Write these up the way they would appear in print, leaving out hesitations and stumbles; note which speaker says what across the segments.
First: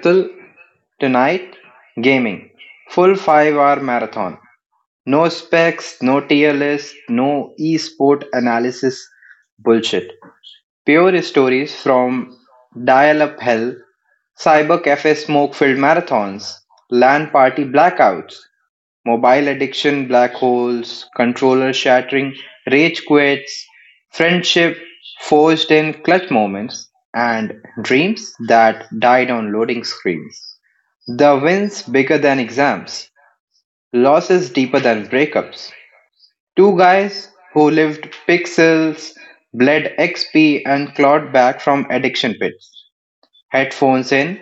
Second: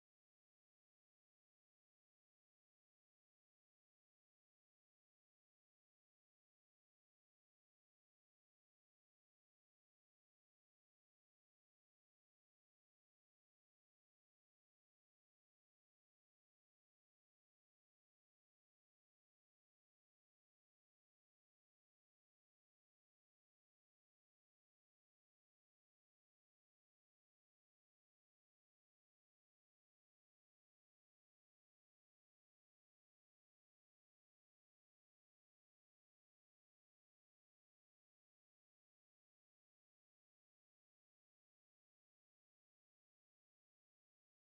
Speaker 1: Ritul. Tonight, gaming. Full 5-hour marathon. No specs, no tier list, no esport analysis bullshit. Pure stories from dial up hell, cyber cafe smoke filled marathons, LAN party blackouts, mobile addiction, black holes, controller shattering, rage quits, friendship forged in clutch moments, and dreams that died on loading screens. The wins bigger than exams, losses deeper than breakups. Two guys who lived pixels, bled XP, and clawed back from addiction pits. Headphones in,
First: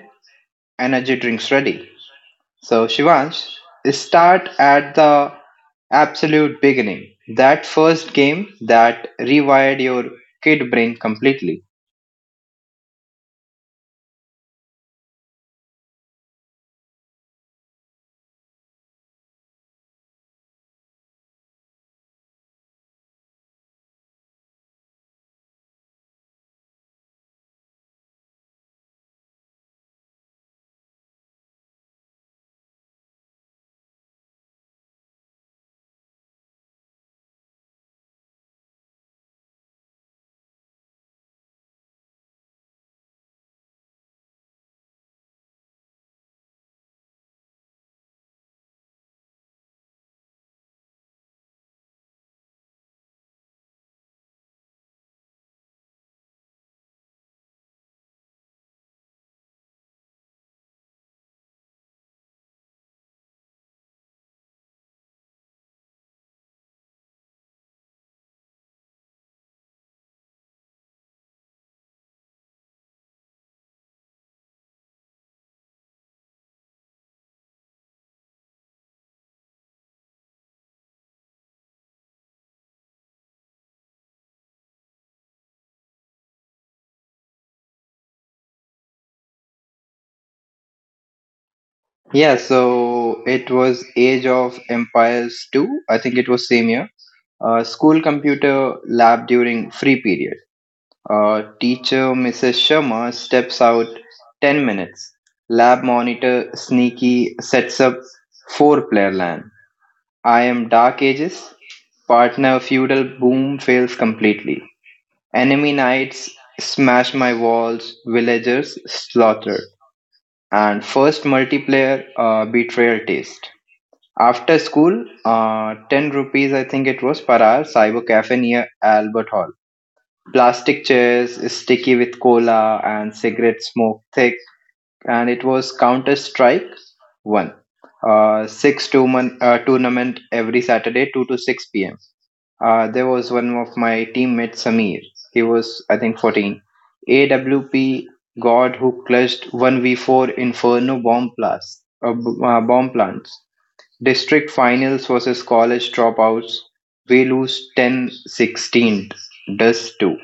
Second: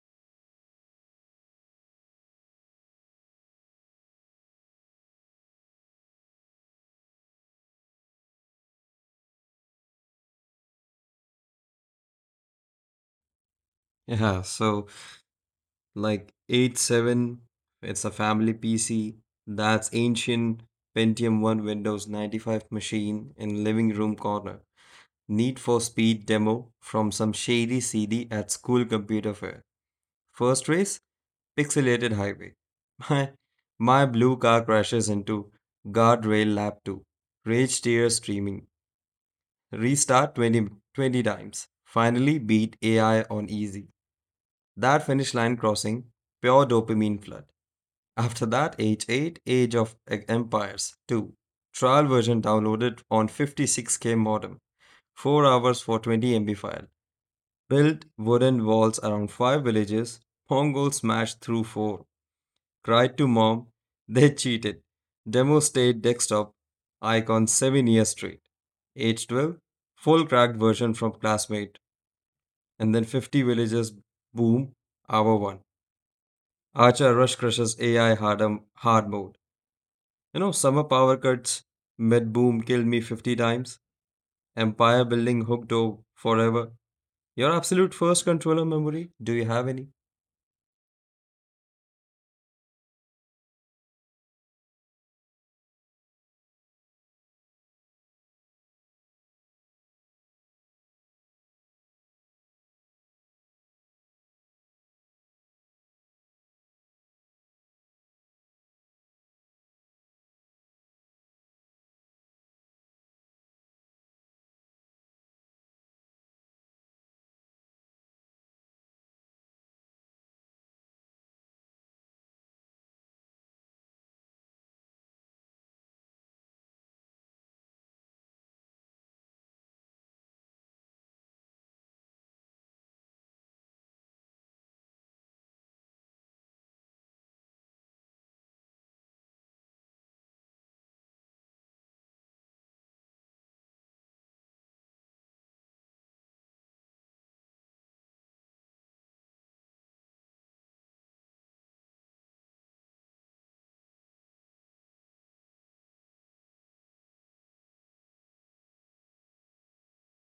Speaker 1: energy drinks ready. So, Shivansh, start at the absolute beginning. That first game that rewired your kid brain completely.
Speaker 2: Yeah, so like 87, it's a family PC. That's ancient Pentium 1 Windows 95 machine in living room corner. Need for Speed demo from some shady CD at school computer fair. First race, pixelated highway. My, my blue car crashes into guardrail lap 2. Rage tears streaming. Restart twenty times. Finally beat AI on easy. That finish line crossing, pure dopamine flood. After that, age 8, Age of Empires 2. Trial version downloaded on 56k modem. 4 hours for 20 MB file. Built wooden walls around 5 villages. Mongols smashed through 4. Cried to mom. They cheated. Demo stayed desktop. Icon 7 years straight. Age 12. Full cracked version from classmate. And then 50 villages boom. Hour 1. Archer rush crushes AI hard mode. You know, summer power cuts, mid boom killed me 50 times, empire building hooked over forever. Your absolute first controller memory, do you have any?
Speaker 1: Yeah, so it was Age of Empires 2. I think it was same year. School computer lab during free period. Teacher Mrs. Sharma steps out 10 minutes. Lab monitor sneaky sets up four player LAN. I am Dark Ages. Partner feudal boom fails completely. Enemy knights smash my walls, villagers slaughter. And first multiplayer betrayal taste. After school, 10 rupees I think it was per hour, cyber cafe near Albert Hall. Plastic chairs, sticky with cola and cigarette smoke thick, and it was Counter Strike One, six tournament every Saturday, two to six p.m. There was one of my teammates, Samir. He was I think 14. AWP God who clutched 1v4 Inferno bomb blast, bomb plants. District finals versus college dropouts. We lose 10-16. Does too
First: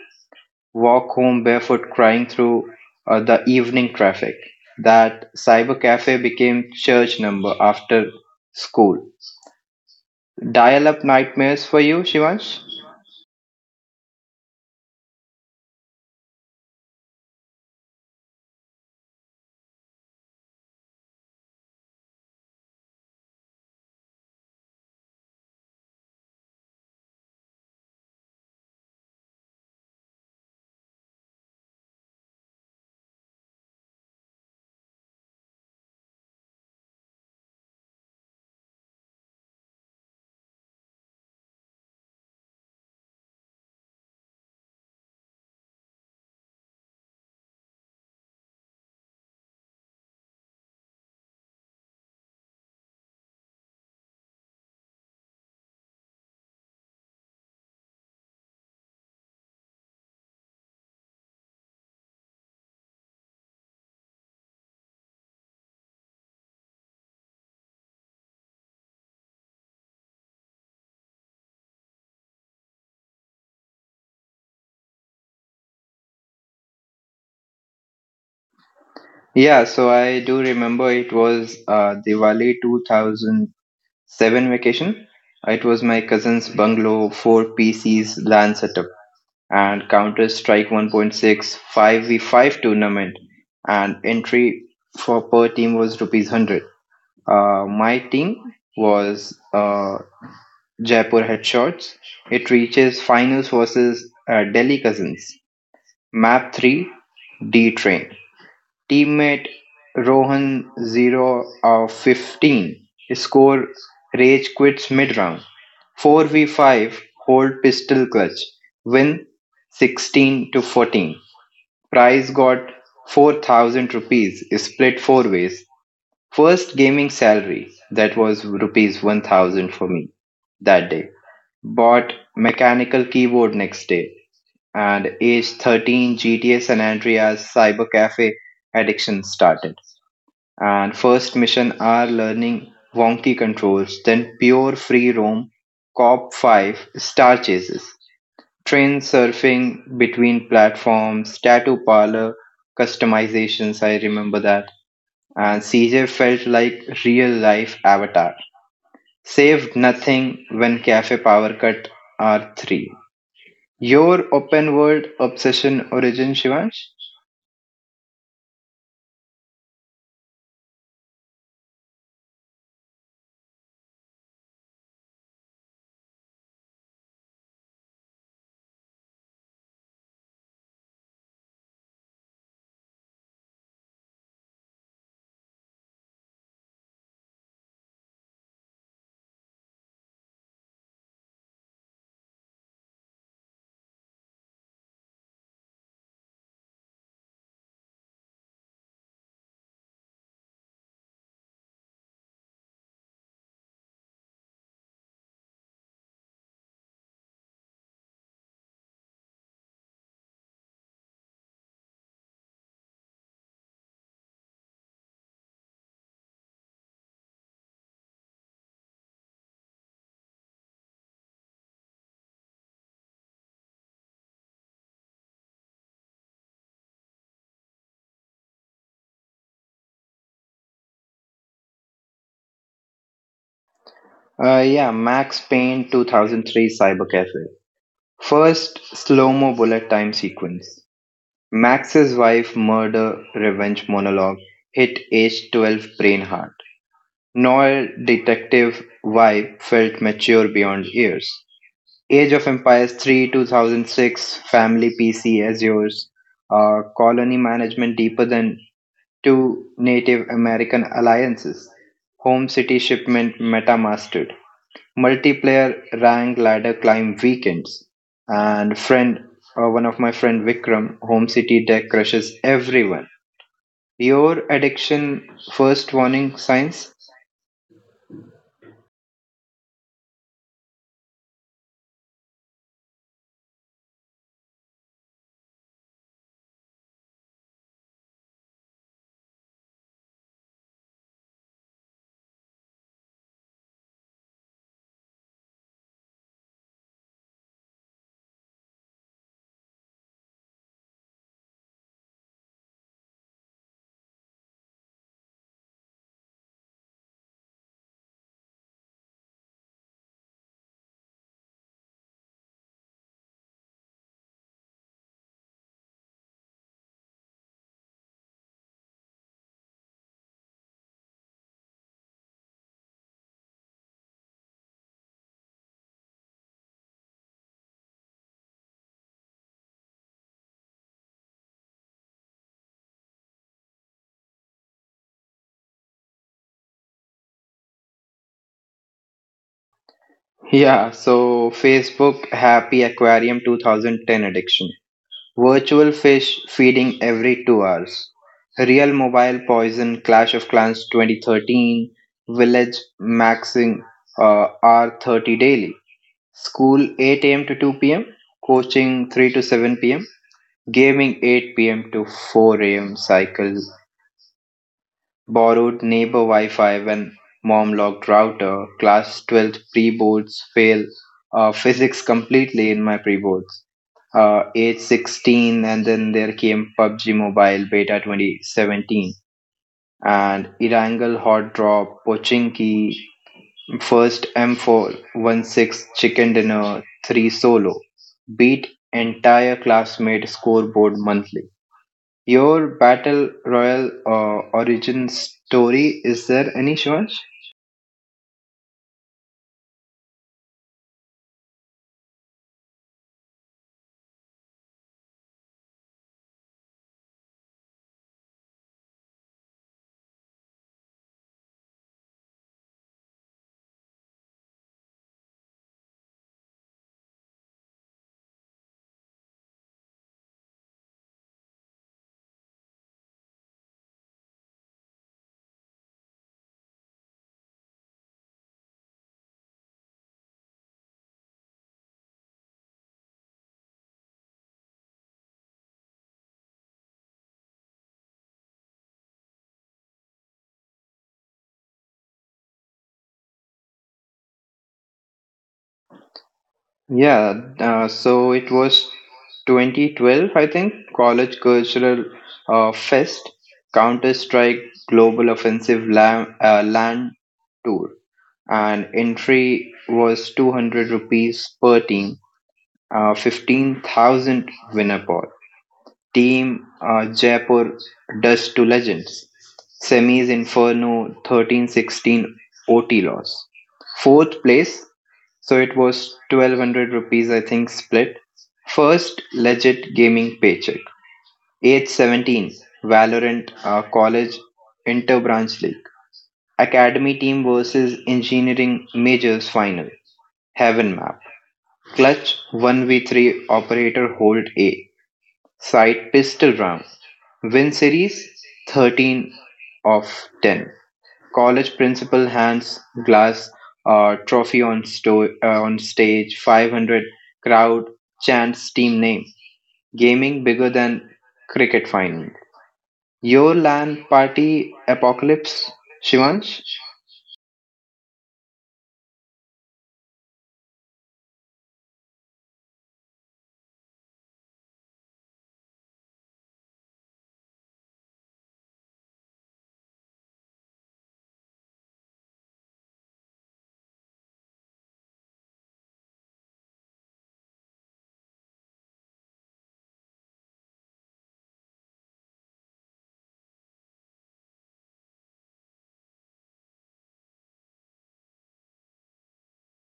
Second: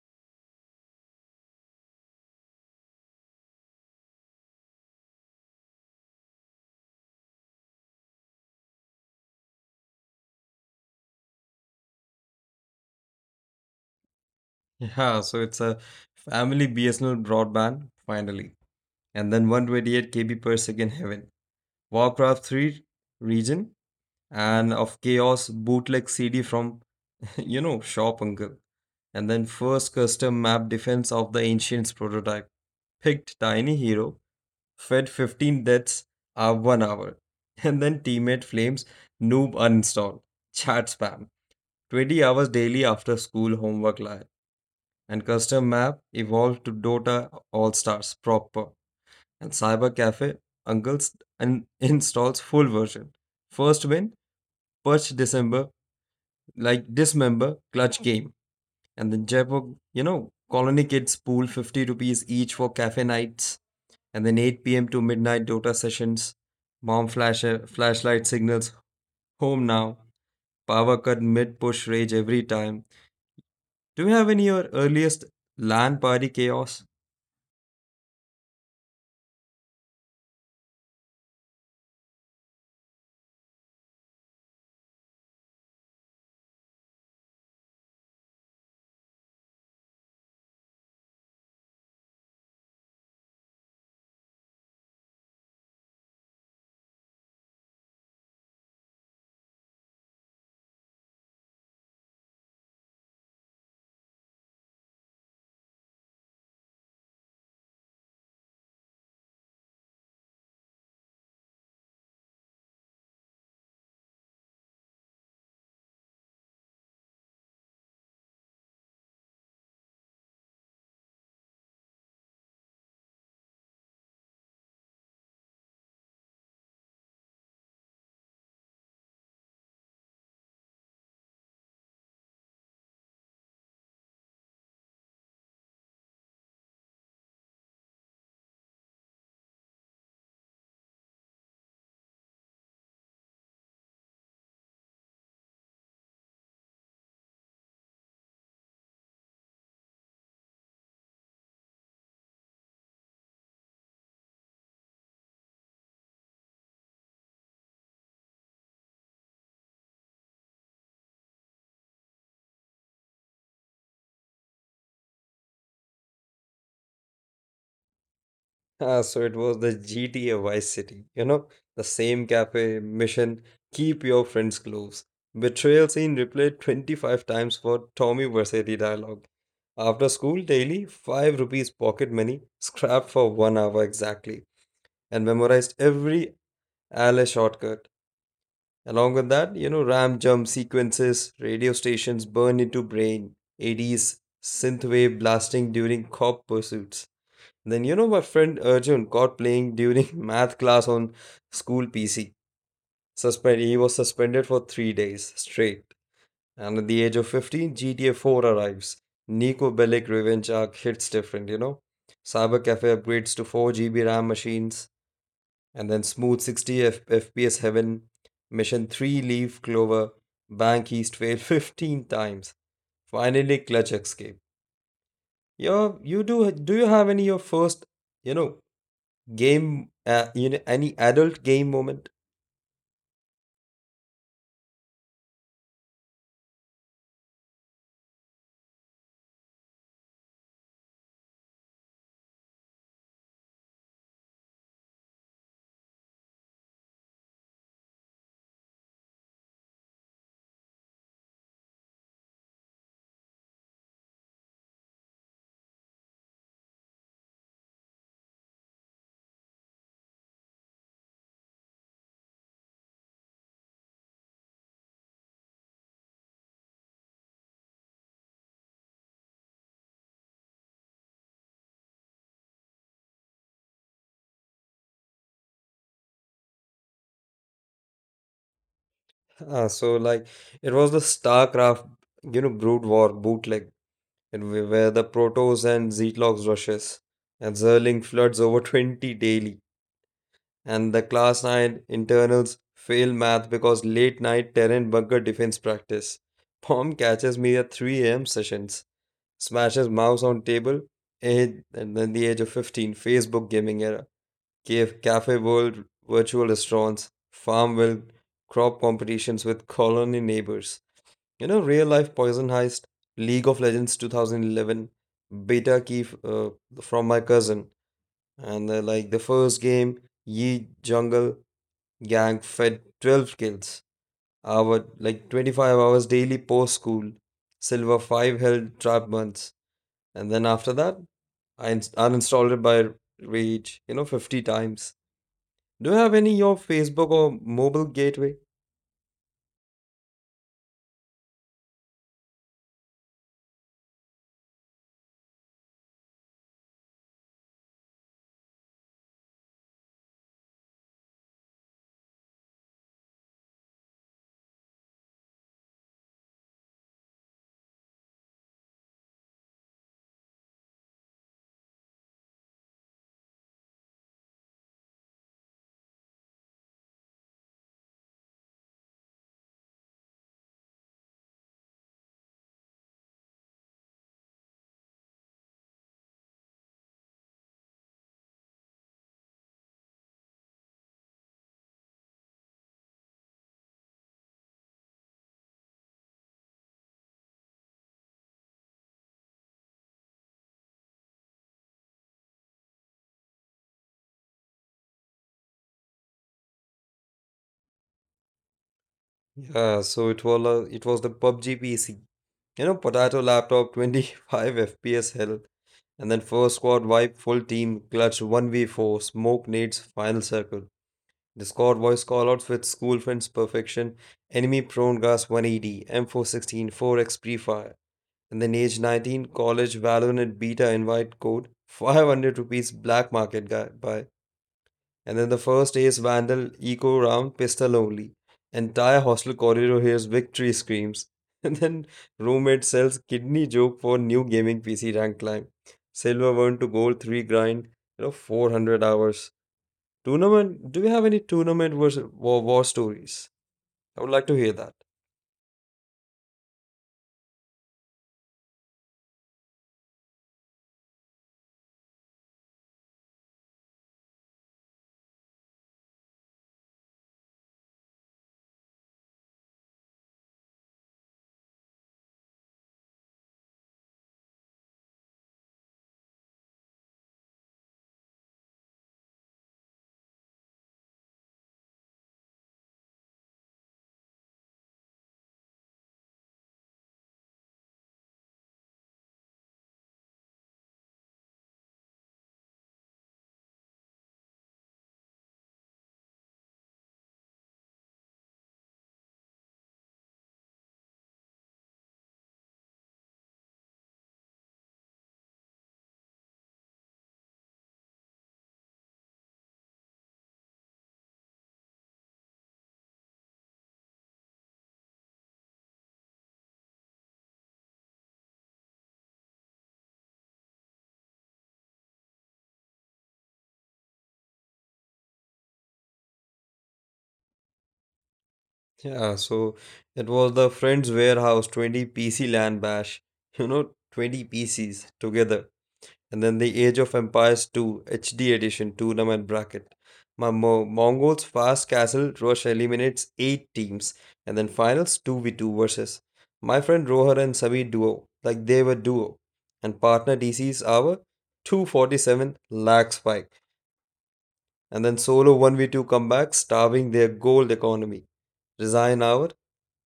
Speaker 1: walk home barefoot crying through the evening traffic. That cyber cafe became church number after school. Dial up nightmares for you, Shivansh?
Speaker 2: Yeah, so it's a family BSNL broadband, finally. And then 128 KB per second heaven. Warcraft 3 region and of chaos bootleg CD from, you know, shop uncle. And then first custom map defense of the ancients prototype picked Tiny Hero fed 15 deaths are 1 hour. And then teammate flames noob uninstall, chat spam, 20 hours daily after school homework lie, and custom map evolved to Dota All Stars proper, and cyber cafe uncles and installs full version. First win, purge December, like dismember, clutch game. And then Jaipur, you know, colony kids pool 50 rupees each for cafe nights. And then 8 p.m. to midnight Dota sessions, bomb flashlight signals, home now, power cut mid push rage every time. Do you have any your earliest LAN party chaos?
Speaker 1: Yeah, so I do remember it was Diwali 2007 vacation. It was my cousin's bungalow, 4 PCs LAN setup, and Counter Strike 1.6 5v5 tournament. And entry for per team was rupees 100. My team was Jaipur Headshots. It reaches finals versus Delhi Cousins. Map 3 D Train. Teammate Rohan 0 of 15. Score Rage quits mid round. 4v5 hold pistol clutch. Win 16 to 14. Prize got 4,000 rupees split 4 ways. First gaming salary, that was rupees 1,000 for me that day. Bought mechanical keyboard next day and age 13 GTA San Andreas cyber cafe addiction started. And first mission are learning wonky controls, then pure free roam, cop 5, star chases, train surfing between platforms, tattoo parlor, customizations, I remember that and CJ felt like real life avatar. Saved nothing when cafe power cut R3. Your open world obsession origin, Shivansh?
Speaker 2: Ah, so it was the GTA Vice City, you know, the same cafe mission, keep your friends close. Betrayal scene replayed 25 times for Tommy Versetti dialogue. After school, daily 5 rupees pocket money, scrapped for 1 hour exactly, and memorized every alley shortcut. Along with that, you know, RAM jump sequences, radio stations burn into brain, ADs, synthwave blasting during cop pursuits. Then my friend Arjun caught playing during math class on school PC. Suspend he was suspended for 3 days straight. And at the age of 15, GTA 4 arrives. Nico Bellic revenge arc hits different. Cyber cafe upgrades to 4 GB RAM machines, and then Smooth 60 FPS Heaven, Mission 3 Leaf Clover, Bank East fail 15 times. Finally, Clutch Escape. Yo, you do do you have any your first, you know, game, any adult game moment?
Speaker 1: Yeah, Max Payne 2003 Cyber Cafe. First slow mo bullet time sequence. Max's wife murder revenge monologue hit age 12 brain hard. Noir detective vibe felt mature beyond years. Age of Empires 3, 2006, Family PC as yours. Colony Management Deeper Than Two Native American Alliances, Home City Shipment Metamastered, Multiplayer Rank Ladder Climb Weekends, and friend, one of my friend Vikram, Home City deck crushes everyone. Your addiction first warning signs?
Speaker 2: Ah, so like it was the StarCraft, you know, Brood War bootleg, and we where the Protoss and Zerglocks rushes and Zerling floods over 20 daily. And the class 9 internals fail math because late night terrain bunker defense practice. Pom catches me at 3 a.m. sessions, smashes mouse on table, and then the age of 15, Facebook gaming era, cave, cafe world, virtual restaurants, farmville, crop competitions with colony neighbors. You know, real life poison heist, League of Legends 2011, beta key from my cousin, and like the first game, Yi Jungle, Gang fed 12 kills, hour like 25 hours daily post school. Silver 5 held trap months. And then after that, I uninstalled it by rage, you know, 50 times. Do you have any your Facebook or mobile gateway?
Speaker 1: Yeah, so Facebook Happy Aquarium 2010 addiction. Virtual fish feeding every 2 hours. Real mobile poison. Clash of Clans 2013. Village maxing R30 daily. School 8 a.m. to 2 p.m. Coaching 3 to 7 p.m. Gaming 8 p.m. to 4 a.m. Cycle Borrowed neighbor Wi-Fi when mom locked router. Class 12th pre-boards fail physics completely in my pre-boards. Age 16 and then there came PUBG Mobile Beta 2017 and Irangal Hot Drop, Pochinki, first M4, 1-6 Chicken Dinner, 3 Solo. Beat entire classmate scoreboard monthly your battle royal origin story is there any Shivansh?
Speaker 2: Yeah, so it was the PUBG PC. You know, potato laptop 25 FPS hell. And then first squad wipe full team, clutch 1v4, smoke nades, final circle. Discord voice callouts with school friends perfection, enemy prone gas 180, M416 4x pre-fire. And then age 19, college Valorant beta invite code, 500 rupees black market guy buy. And then the first ace vandal, eco round, pistol only. Entire hostel corridor hears victory screams. And then roommate sells kidney joke for new gaming PC rank climb. Silver 1 to gold 3 grind, you know, 400 hours. Tournament? Do we have any tournament versus war stories? I would like to hear that.
Speaker 1: Yeah so it was 2012 I think college cultural fest counter strike global offensive land tour and entry was 200 rupees per team 15,000 winner pot Team Jaipur dust to legends. Semis Inferno 1316 OT loss. Fourth place, so it was 1,200 rupees, I think, split. First legit gaming paycheck. Age 17, Valorant College Interbranch League. Academy team versus engineering majors final. Heaven map. Clutch 1v3 operator hold A. Side Pistol Round: Win Series 13 of ten. College principal hands Glass a trophy on stage. 500 crowd chants team name. Gaming bigger than cricket final. Your LAN party apocalypse, Shivansh.
Speaker 2: Yeah, so it was the Friends Warehouse 20 PC LAN bash. You know, 20 PCs together. And then the Age of Empires 2 HD edition tournament bracket. My Mongols Fast Castle Rush eliminates 8 teams. And then finals 2v2 versus. My friend Rohar and Sabi duo. Like they were duo. And partner DC's our 247 lakh spike. And then solo 1v2 comeback, starving their gold economy. Resign hour,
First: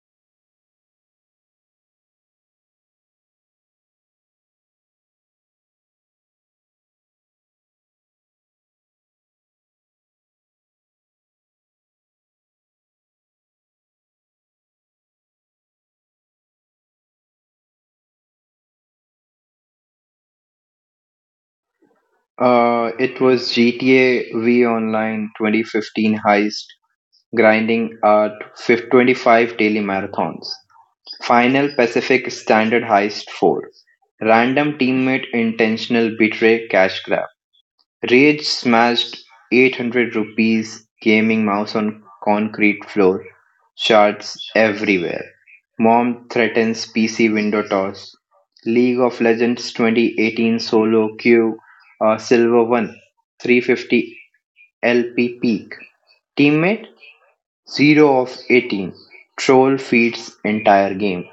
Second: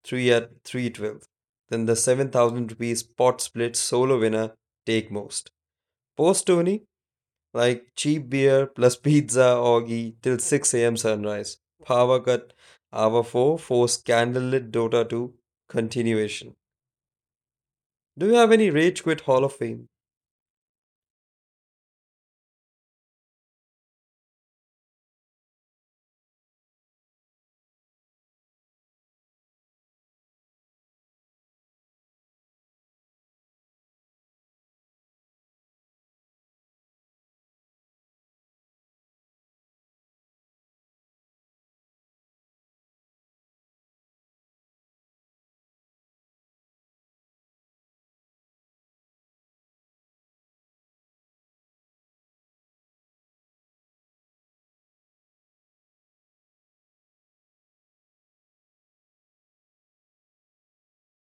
Speaker 2: 3 at 312. Then the 7,000 rupees pot split solo winner, take most. Post Tony, like cheap beer plus pizza orgy till 6 a.m. sunrise. Power cut, hour 4, force candlelit Dota 2, continuation. Do you have any Rage Quit Hall of Fame?
Speaker 1: It was GTA V Online 2015 heist, grinding at 25 daily marathons. Final Pacific Standard Heist four: Random teammate intentional betray cash grab. Rage smashed 800 rupees gaming mouse on concrete floor. Shards everywhere. Mom threatens PC window toss. League of Legends 2018 solo queue silver 1 350 LP peak. Teammate 0 of 18. Troll feeds entire game.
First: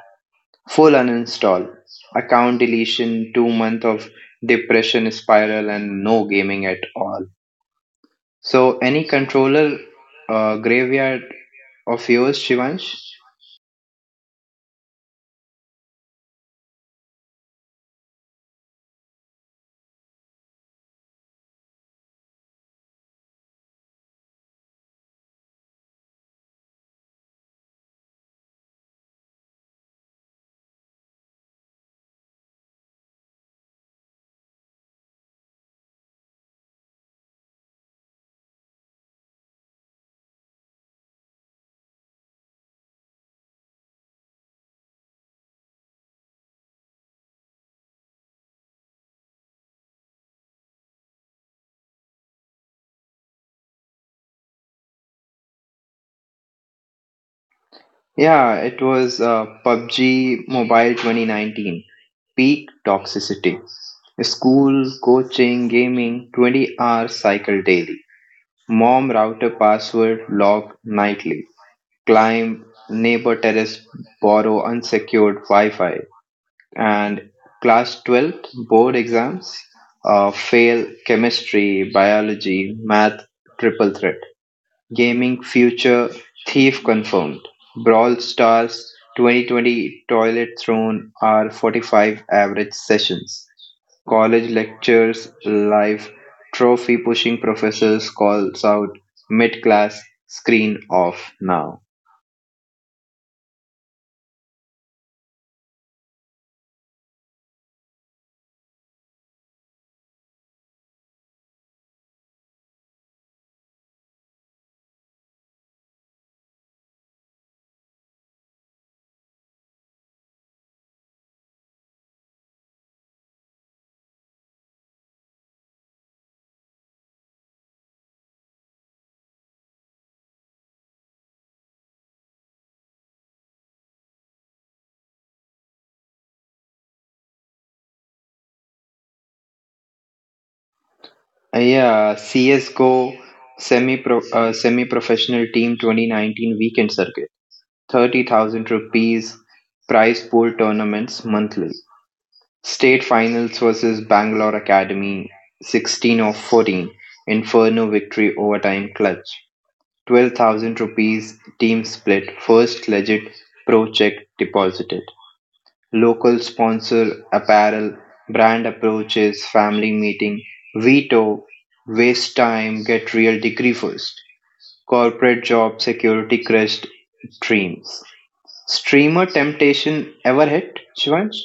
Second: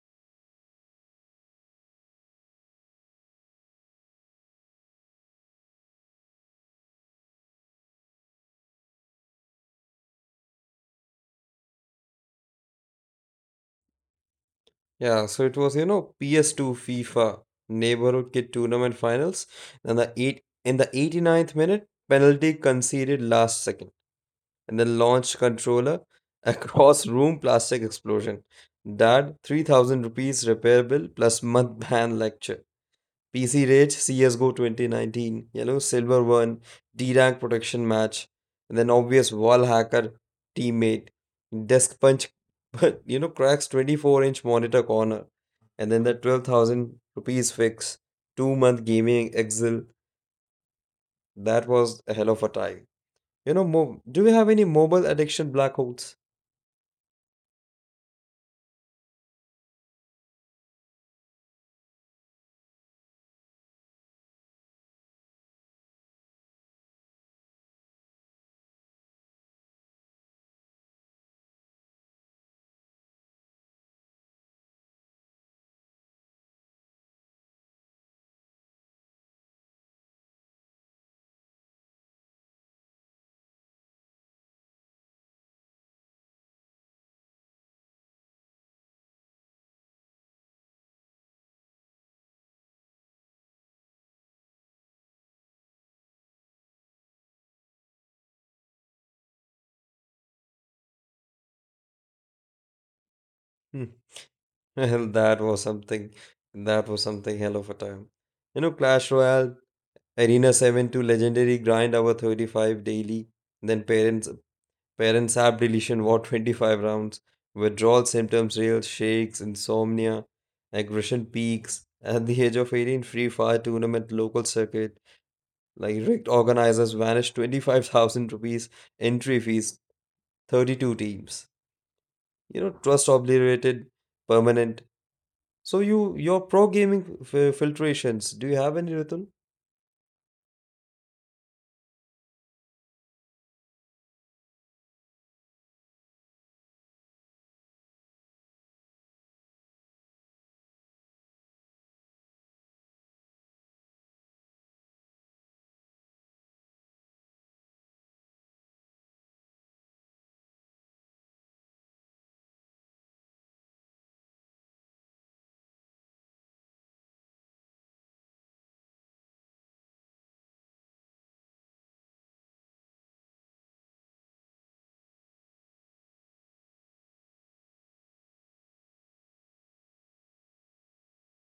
Speaker 1: Full uninstall, account deletion, 2 month of depression spiral, and no gaming at all. So, any controller graveyard of yours, Shivansh?
Speaker 2: Yeah, so it was, you know, PS2 FIFA Neighborhood Kid Tournament Finals. And the eight in the eighty ninth minute, penalty conceded last second. And then launched controller across room plastic explosion. Dad, 3,000 rupees repair bill plus mud ban lecture. PC Rage CSGO 2019, you know, Silver One, D rank protection match, and then obvious wall hacker teammate, desk punch, but you know, cracks 24-inch monitor corner, and then the 12,000 rupees fix, 2 month gaming exile. That was a hell of a time. You know, do we have any mobile addiction black holes?
Speaker 1: Yeah, it was PUBG Mobile 2019. Peak toxicity. School, coaching, gaming, 20-hour cycle daily. Mom router password log nightly. Climb neighbor terrace, borrow unsecured Wi Fi. And class 12th board exams fail chemistry, biology, math, triple threat, gaming future, thief confirmed, brawl stars, 2020 toilet throne are 45 average sessions, college lectures live, trophy pushing professors calls out mid class, screen off now.
Speaker 2: Hmm. Hell, that was something. That was something hell of a time. You know, Clash Royale, Arena 7 to legendary grind our 35 daily. Then parents app deletion war 25 rounds. Withdrawal symptoms real shakes, insomnia, aggression peaks. At the age of 18, free fire tournament local circuit. Like rigged organizers vanished 25,000 rupees entry fees, 32 teams. You know, trust obliterated, permanent. So your pro gaming filtrations. Do you have any Ritul?
Speaker 1: Yeah, CSGO semi professional team 2019 weekend circuit. 30,000 rupees prize pool tournaments monthly. State finals versus Bangalore Academy 16 of 14. Inferno victory overtime clutch. 12,000 rupees team split first legit pro check deposited local sponsor apparel, brand approaches, family meeting, veto, waste time, get real degree first, corporate job security crest dreams. Streamer temptation ever hit, Shivansh?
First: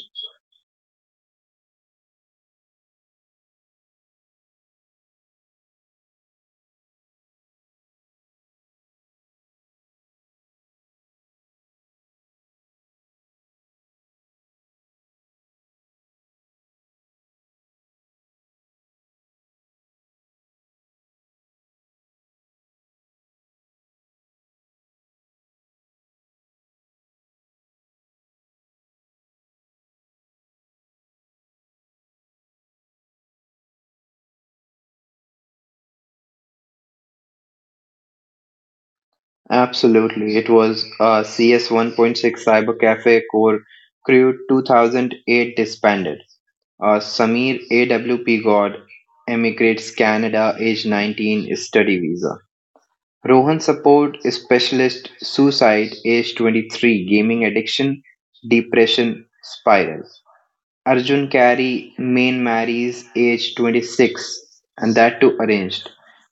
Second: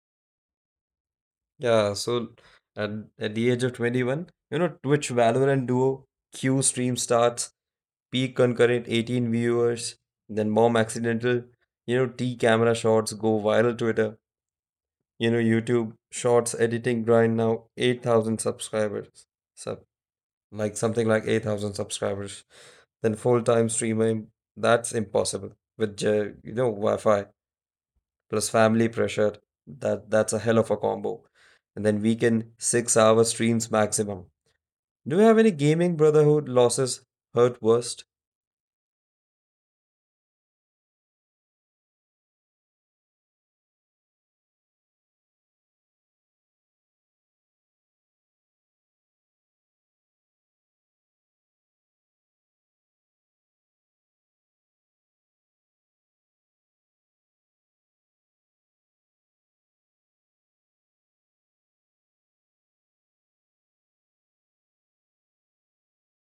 Speaker 2: Yeah, so at, at the age of 21, you know, Twitch Valorant Duo, Q stream starts, peak concurrent 18 viewers, then bomb accidental, you know, T camera shots go viral Twitter, you know, YouTube shorts editing grind now 8,000 subscribers. Sub like something like 8,000 subscribers. Then full-time streamer that's impossible with, you know, Wi-Fi plus family pressure. That's a hell of a combo. And then weekend 6 hour streams maximum. Do you have any gaming brotherhood losses hurt worst?
Speaker 1: Absolutely. It was CS 1.6 Cyber Cafe Core Crew 2008 disbanded. Samir AWP God emigrates Canada, age 19, study visa. Rohan support specialist suicide age 23 gaming addiction depression spiral. Arjun Kari main marries age 26 and that too arranged.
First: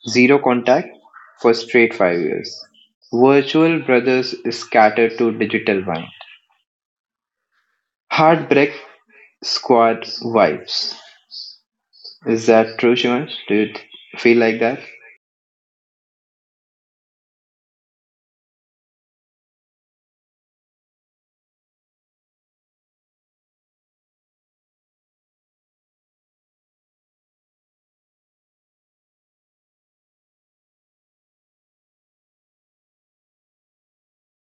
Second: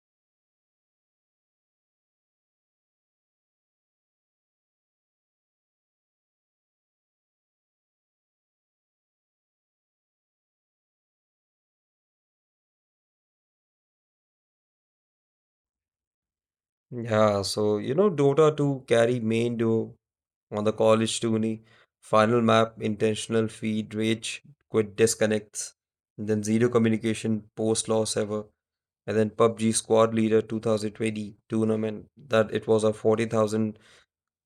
Speaker 1: Zero contact for straight 5 years. Virtual brothers scattered to digital wine. Heartbreak squad vibes. Is that true, Shivansh? Do you feel like that?
Speaker 2: Yeah, so you know Dota 2 carry main duo on the college tourney, final map, intentional feed, rage, quit disconnects, and then zero communication post loss ever. And then PUBG squad leader 2020 tournament that it was a 40,000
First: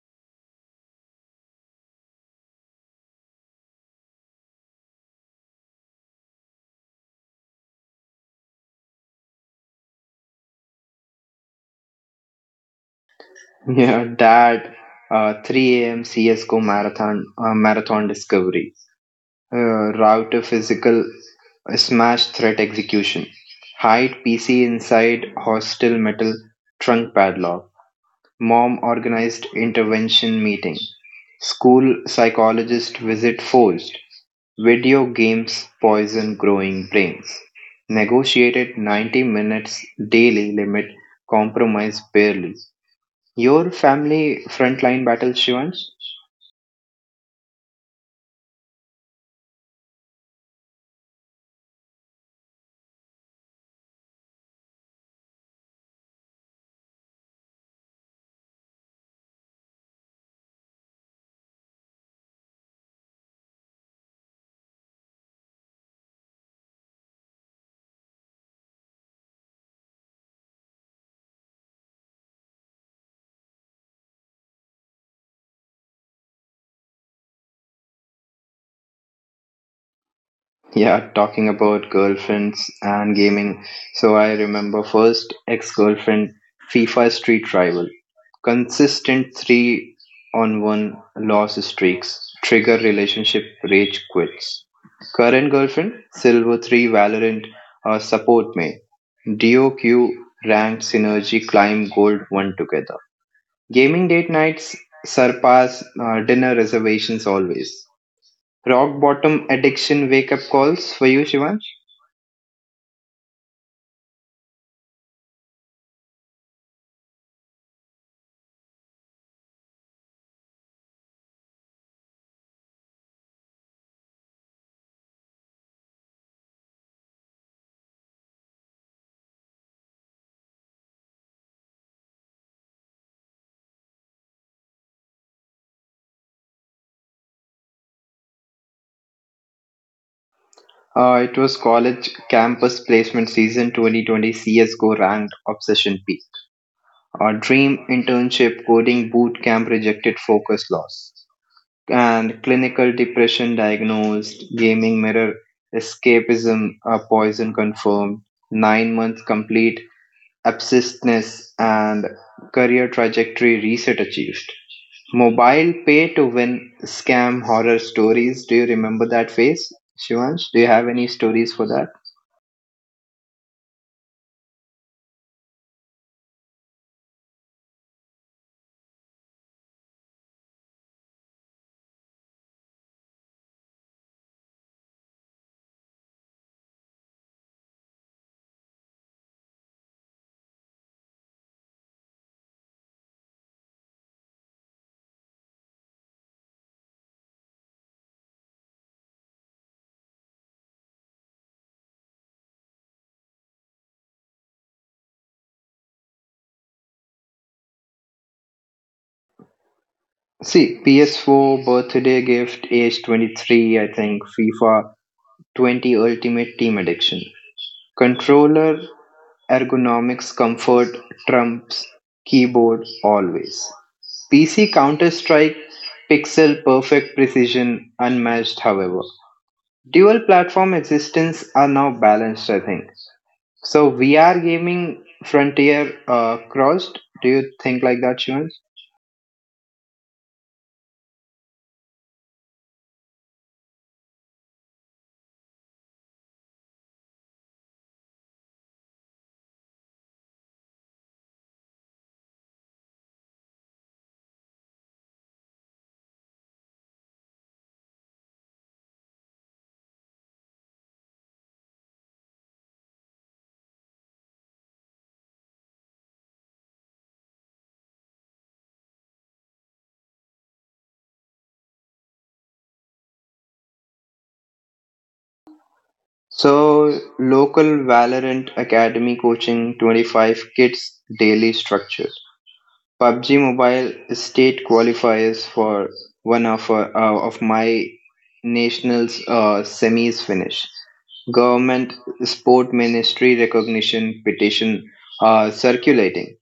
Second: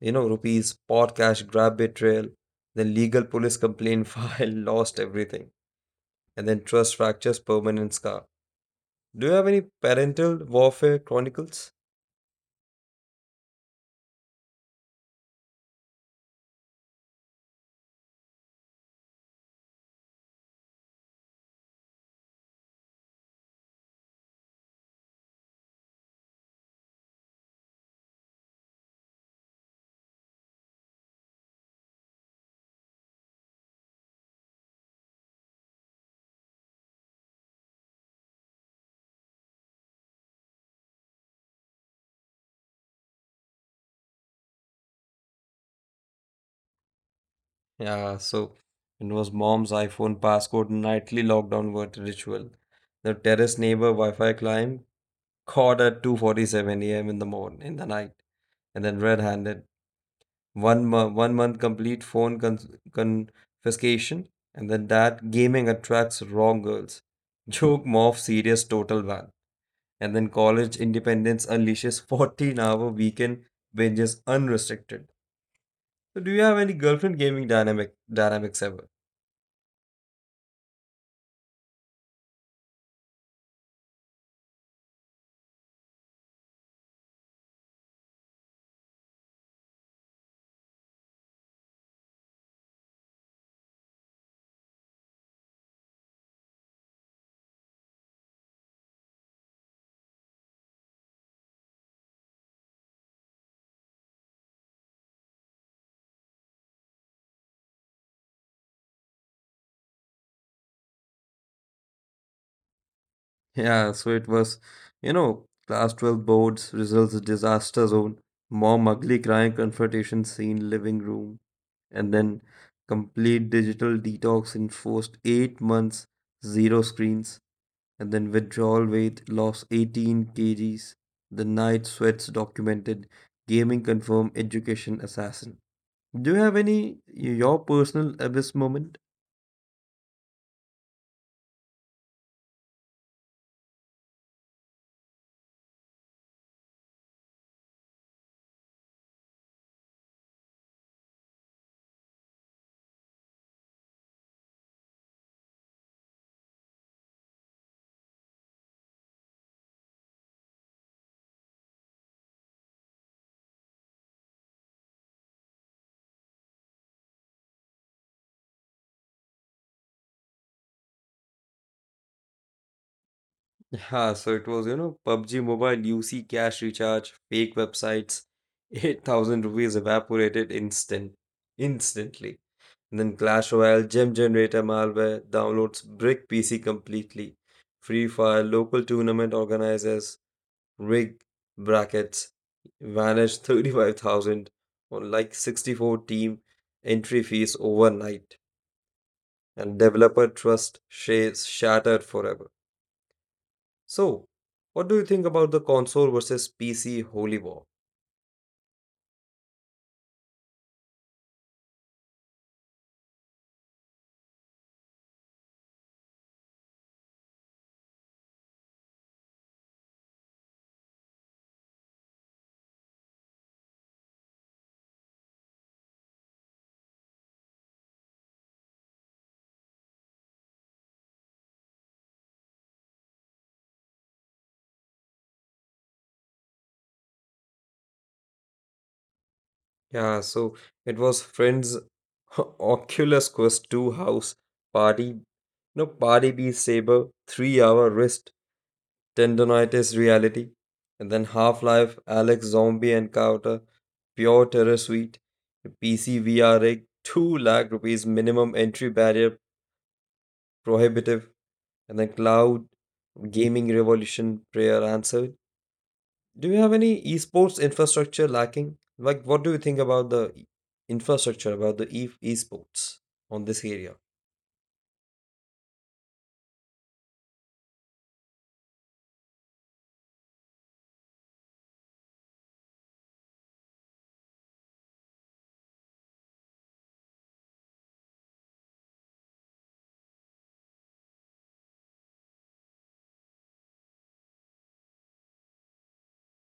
Speaker 2: you know, rupees, pot cash, grab betrayal, then legal police complaint file, lost everything, and then trust fractures, permanent scar. Do you have any parental warfare chronicles?
Speaker 1: Yeah, that 3 a.m. CSGO marathon discovery, route to physical smash threat execution, hide PC inside hostile metal trunk padlock, mom organized intervention meeting, school psychologist visit forced, video games poison growing brains, negotiated 90 minutes daily limit, compromise barely. Your family frontline battles, Shivans?
Speaker 2: Yeah, so it was mom's iPhone passcode, nightly lockdown word ritual. The terrace neighbor Wi-Fi climb caught at 2:47 a.m. in the morning, in the night, and then red-handed one month complete phone confiscation, and then that gaming attracts wrong girls. Joke morph serious total ban, and then college independence unleashes 14-hour weekend binges unrestricted. So, do you have any girlfriend gaming dynamics ever?
Speaker 1: Yeah, talking about girlfriends and gaming. So I remember first ex-girlfriend, FIFA Street Rival. Consistent 3-1 loss streaks. Trigger relationship rage quits. Current girlfriend, Silver 3 Valorant support me. DOQ ranked synergy climb gold one together. Gaming date nights surpass dinner reservations always. Rock bottom addiction wake up calls for you, Shivansh?
Speaker 2: Yeah, so it was, you know, class 12 boards, results disaster zone, mom ugly crying confrontation scene, living room, and then complete digital detox enforced 8 months, zero screens, and then withdrawal weight lost 18 kgs, the night sweats documented, gaming confirmed education assassin. Do you have any your personal abyss moment?
Speaker 1: It was college campus placement season 2020 CSGO ranked obsession peak. Dream internship coding boot camp rejected focus loss. And clinical depression diagnosed, gaming mirror escapism a poison confirmed, 9 months complete abscissness and career trajectory reset achieved. Mobile pay to win scam horror stories. Do you remember that phase, Shivansh? Do you have any stories for that?
Speaker 2: Yeah, so it was, you know, PUBG Mobile, UC cash recharge, fake websites, 8,000 rupees evaporated instantly. And then Clash Royale, gem generator malware, downloads brick PC completely. Free Fire, local tournament organizers, rig brackets, vanished 35,000 on like 64 team entry fees overnight. And developer trust shares shattered forever. So, what do you think about the console versus PC holy war?
Speaker 1: See, PS4 birthday gift, age 23, I think, FIFA 20 Ultimate Team Addiction. Controller ergonomics comfort trumps keyboard always. PC Counter Strike pixel perfect precision unmatched, however. Dual platform existence are now balanced, I think. So VR gaming frontier crossed. Do you think like that, Shivan?
Speaker 2: Yeah, so it was friends Oculus Quest 2 house party, no party be saber, 3-hour wrist tendonitis reality, and then Half-Life Alex zombie encounter, pure terror suite, the PC VR rig, 2 lakh rupees minimum entry barrier prohibitive, and then cloud gaming revolution prayer answered. Do you have any esports infrastructure lacking? Like, what do you think about the infrastructure, about the esports on this area?
Speaker 1: So local Valorant Academy coaching 25 kids daily structure. PUBG Mobile state qualifiers for one of my nationals semis finish. Government sport ministry recognition petition circulating.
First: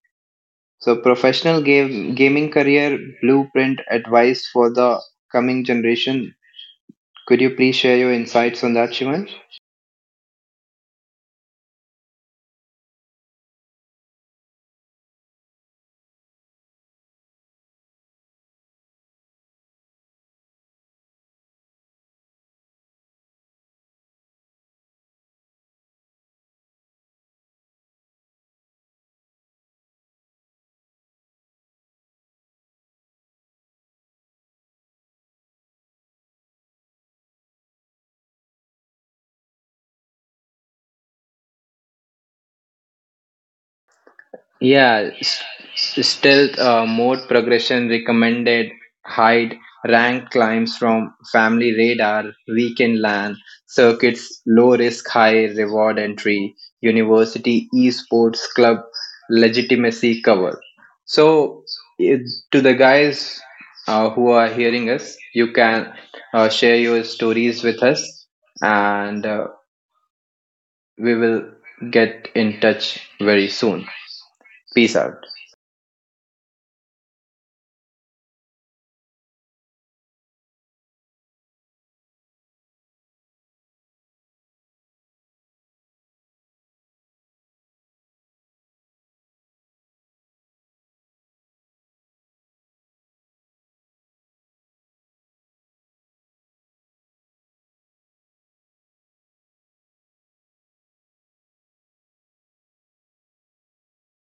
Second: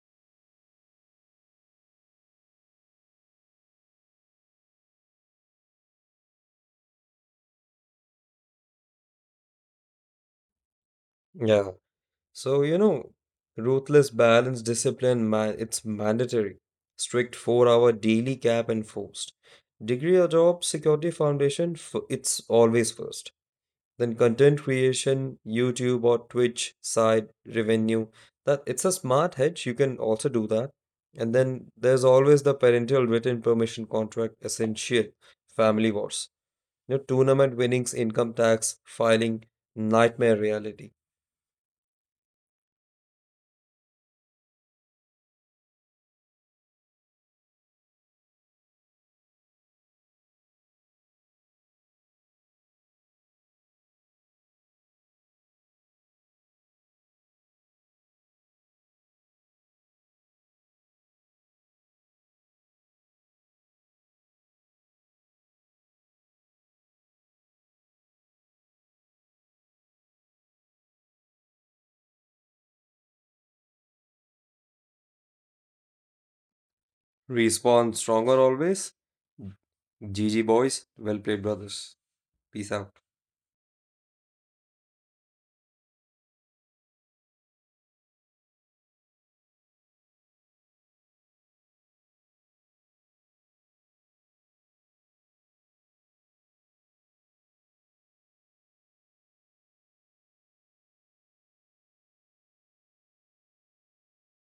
Speaker 1: So professional game gaming career blueprint advice for the coming generation. Could you please share your insights on that, Shivan?
Speaker 2: Yeah. So, you know, ruthless balance, discipline, man, it's mandatory. Strict 4 hour daily cap enforced. Degree or job security foundation, it's always first. Then content creation, YouTube or Twitch side revenue. That it's a smart hedge. You can also do that. And then there's always the parental written permission contract essential family wars. You know, tournament winnings, income tax, filing, nightmare reality.
Speaker 1: Yeah, stealth mode progression recommended, hide, rank climbs from family radar, weekend LAN, circuits, low risk, high reward entry, university, esports club, legitimacy cover. So, it, to the guys who are hearing us, you can share your stories with us and we will get in touch very soon. Peace out.
Speaker 2: Respawn stronger always. GG boys. Well played brothers. Peace out.